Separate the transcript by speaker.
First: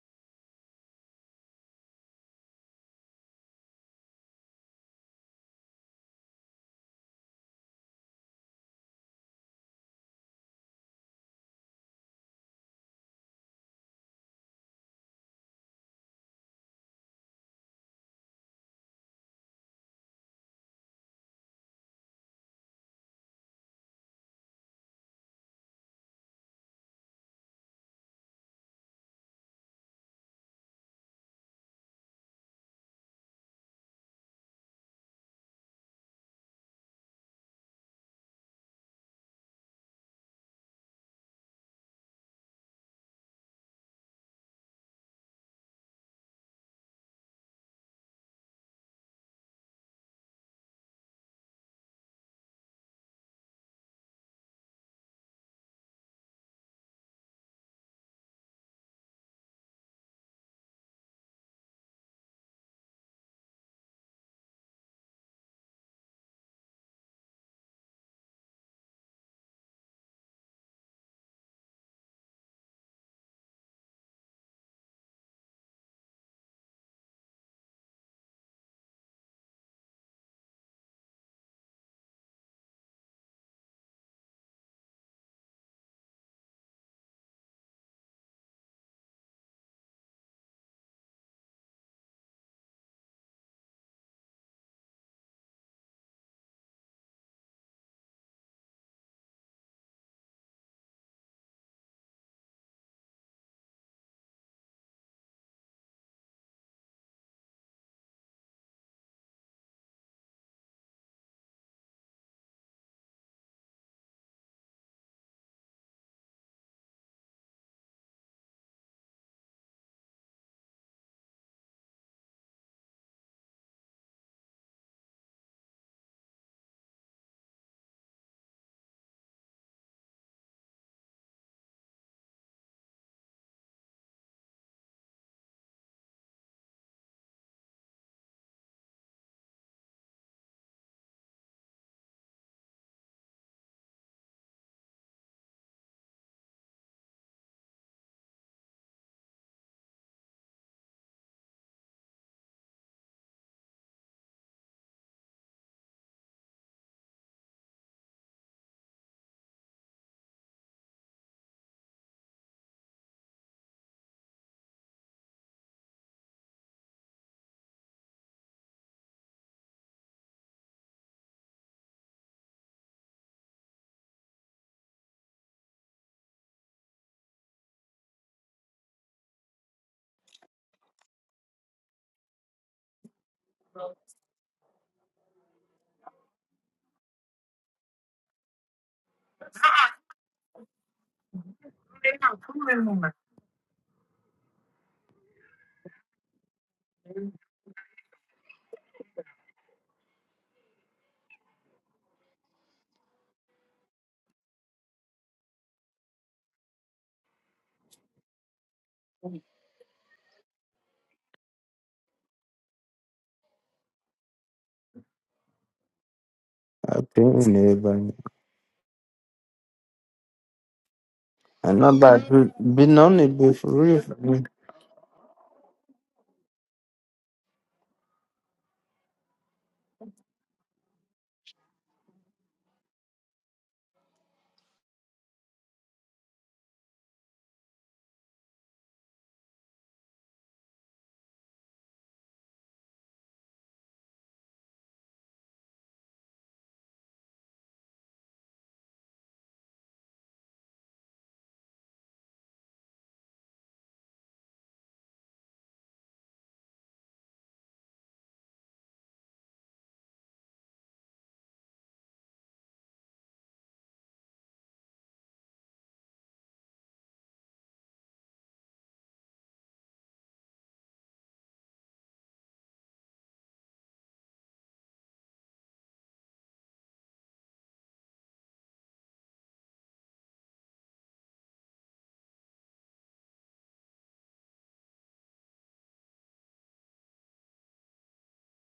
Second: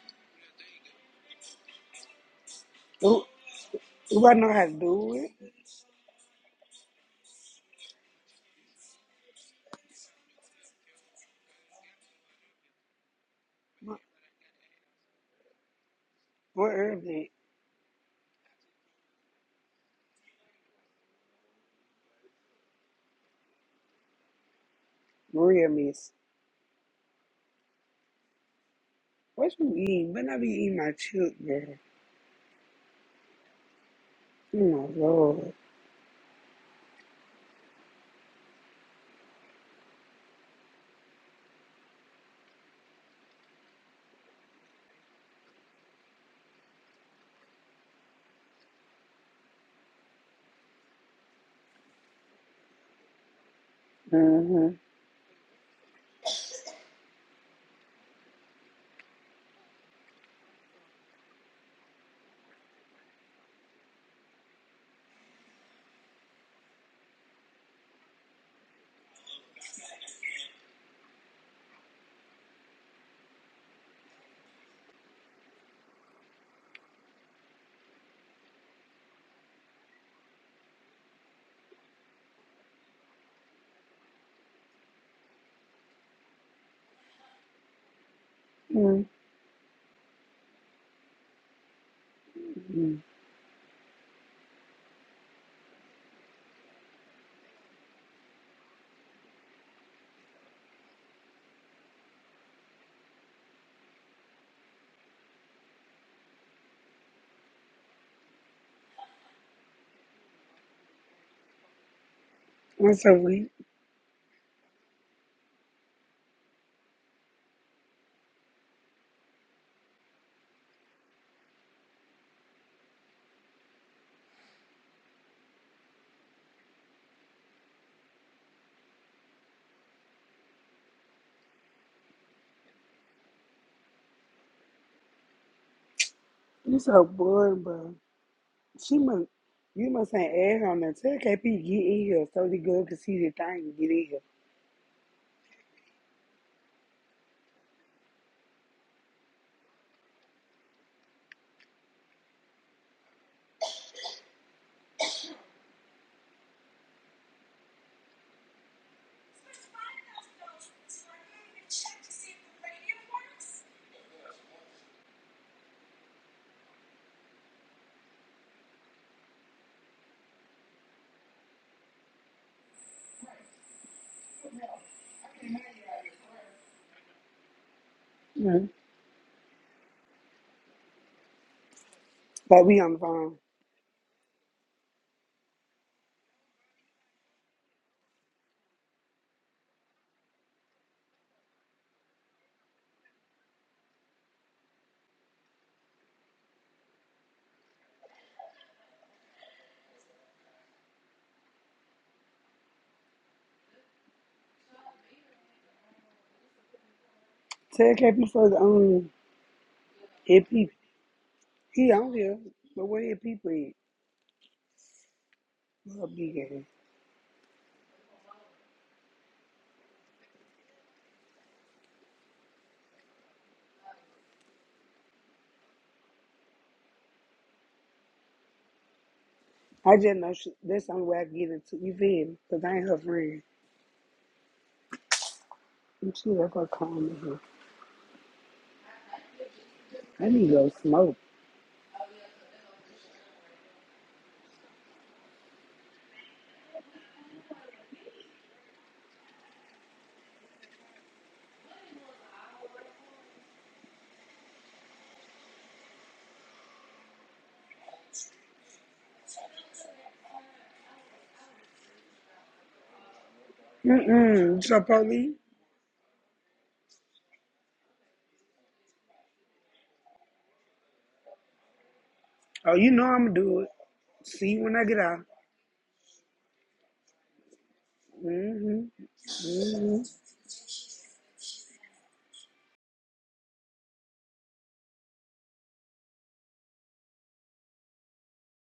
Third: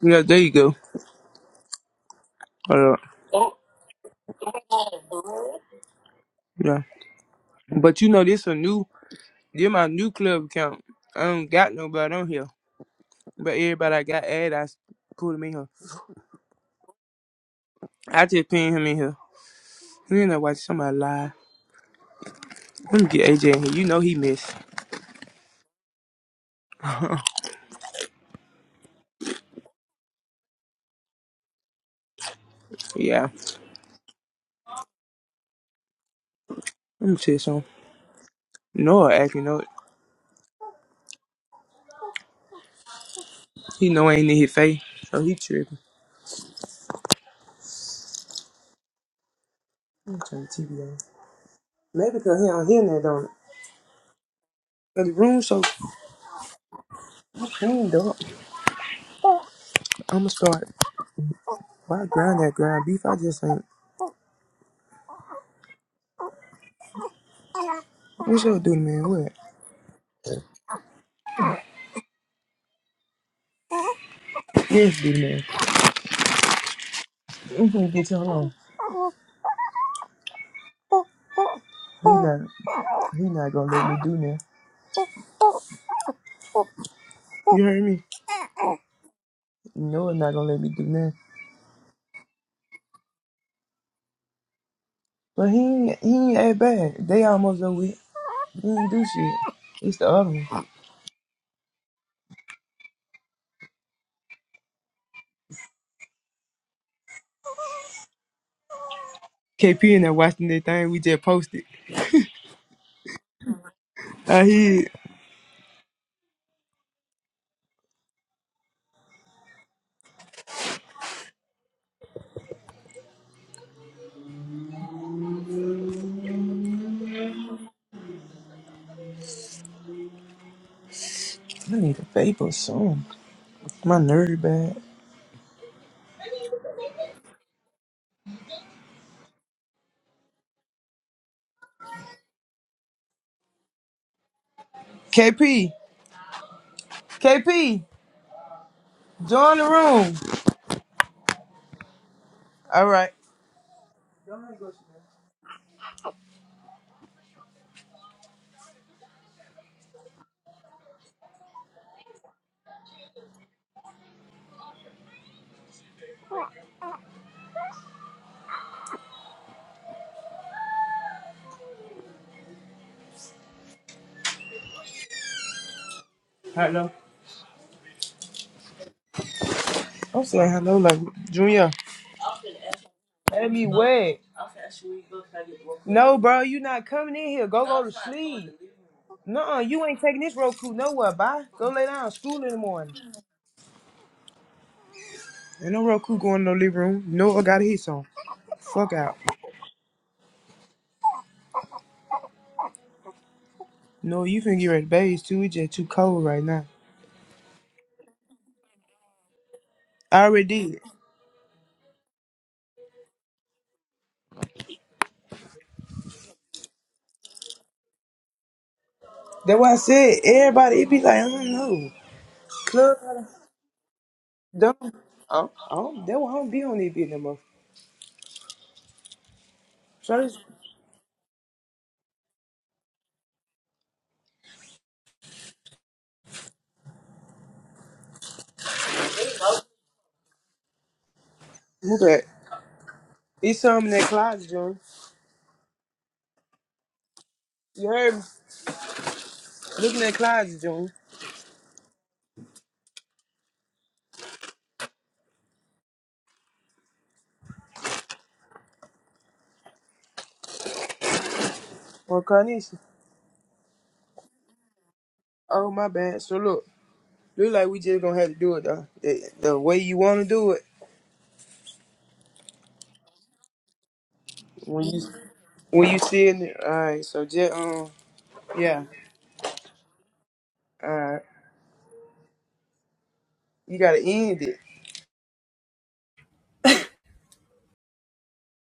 Speaker 1: Yeah, there you go. Hold
Speaker 2: Do, do I know how to do it?
Speaker 1: Yeah. But you know, this a new, this my new club account. I don't got nobody on here. But everybody
Speaker 2: What
Speaker 1: I got added, I s- put him in here.
Speaker 2: what herb did
Speaker 1: I just pin him in here. You ain't know watch somebody lie. Let me get AJ in here. You know he missed.
Speaker 2: Maria miss? What you eating? Better I be eating my chip, girl.
Speaker 1: Yeah.
Speaker 2: Oh my lord.
Speaker 1: Let me tell you something. Noah acting up. He know I ain't in his face. So he tripping. I'm turn the TV on. Maybe because he don't hear that, don't it?
Speaker 2: Mm-hmm.
Speaker 1: 'Cause The room's so cleaned up. I'ma start. Why grind that ground beef? I just ain't. What's up, dude, man? What? Yes, dude, man. i gonna get you alone. He not he not gonna let me do that. You heard me? No, he not gonna let me do that.
Speaker 2: Mm-hmm.
Speaker 1: But he ain't he ain't that bad. They almost over it. He ain't do shit. It's the other one. KP in there watching that thing we just posted.
Speaker 2: i so weak.
Speaker 1: I hear I need a paper soon. My nerve bad.
Speaker 2: You so bored, bro. She must, you must ain't add her on there. Tell KP get in here so the girl can see the thing and get in here.
Speaker 1: KP, KP, join the room. All right. Hello.
Speaker 2: Mm-hmm.
Speaker 1: I'm saying hello, like Junior.
Speaker 2: Like we on the phone.
Speaker 1: Let me wet. No, bro, you not coming in here. Go go to sleep. No, you ain't taking this Roku nowhere. Bye. Go lay down. School in the morning. Ain't no Roku going no living room. No, I got his on. Fuck out. No, you finna get ready to bathe too. It's just too cold right now.
Speaker 2: Tell KP for the um,
Speaker 1: I
Speaker 2: hit
Speaker 1: already
Speaker 2: people.
Speaker 1: did.
Speaker 2: He on here, but where his people at? Well, big ass.
Speaker 3: I pay never.
Speaker 1: That's why I said everybody. It be like I don't
Speaker 3: I
Speaker 1: know.
Speaker 3: know, but been
Speaker 1: Club
Speaker 3: on it before. real.
Speaker 1: don't. I don't. I don't- That why I don't be on this bitch no more.
Speaker 2: I just
Speaker 1: So
Speaker 2: know
Speaker 1: this-
Speaker 2: she, that's the only way I get into you feel me? 'Cause I ain't her friend. And she let her call me here. I need to go smoke.
Speaker 1: move back. It's something in that closet, June. You heard me? Look in that closet, June. Well, Carnation.
Speaker 2: Mm-mm. So, police?
Speaker 1: Oh my bad. So look, look like we just gonna have to do it though. The, the way you wanna do it.
Speaker 2: Oh, you know I'm going to do it. See you when I
Speaker 1: When
Speaker 2: get
Speaker 1: you
Speaker 2: out.
Speaker 1: when you see it, all right. So just um, yeah,
Speaker 2: Mm-hmm. Mm-hmm.
Speaker 1: all right. You gotta end it.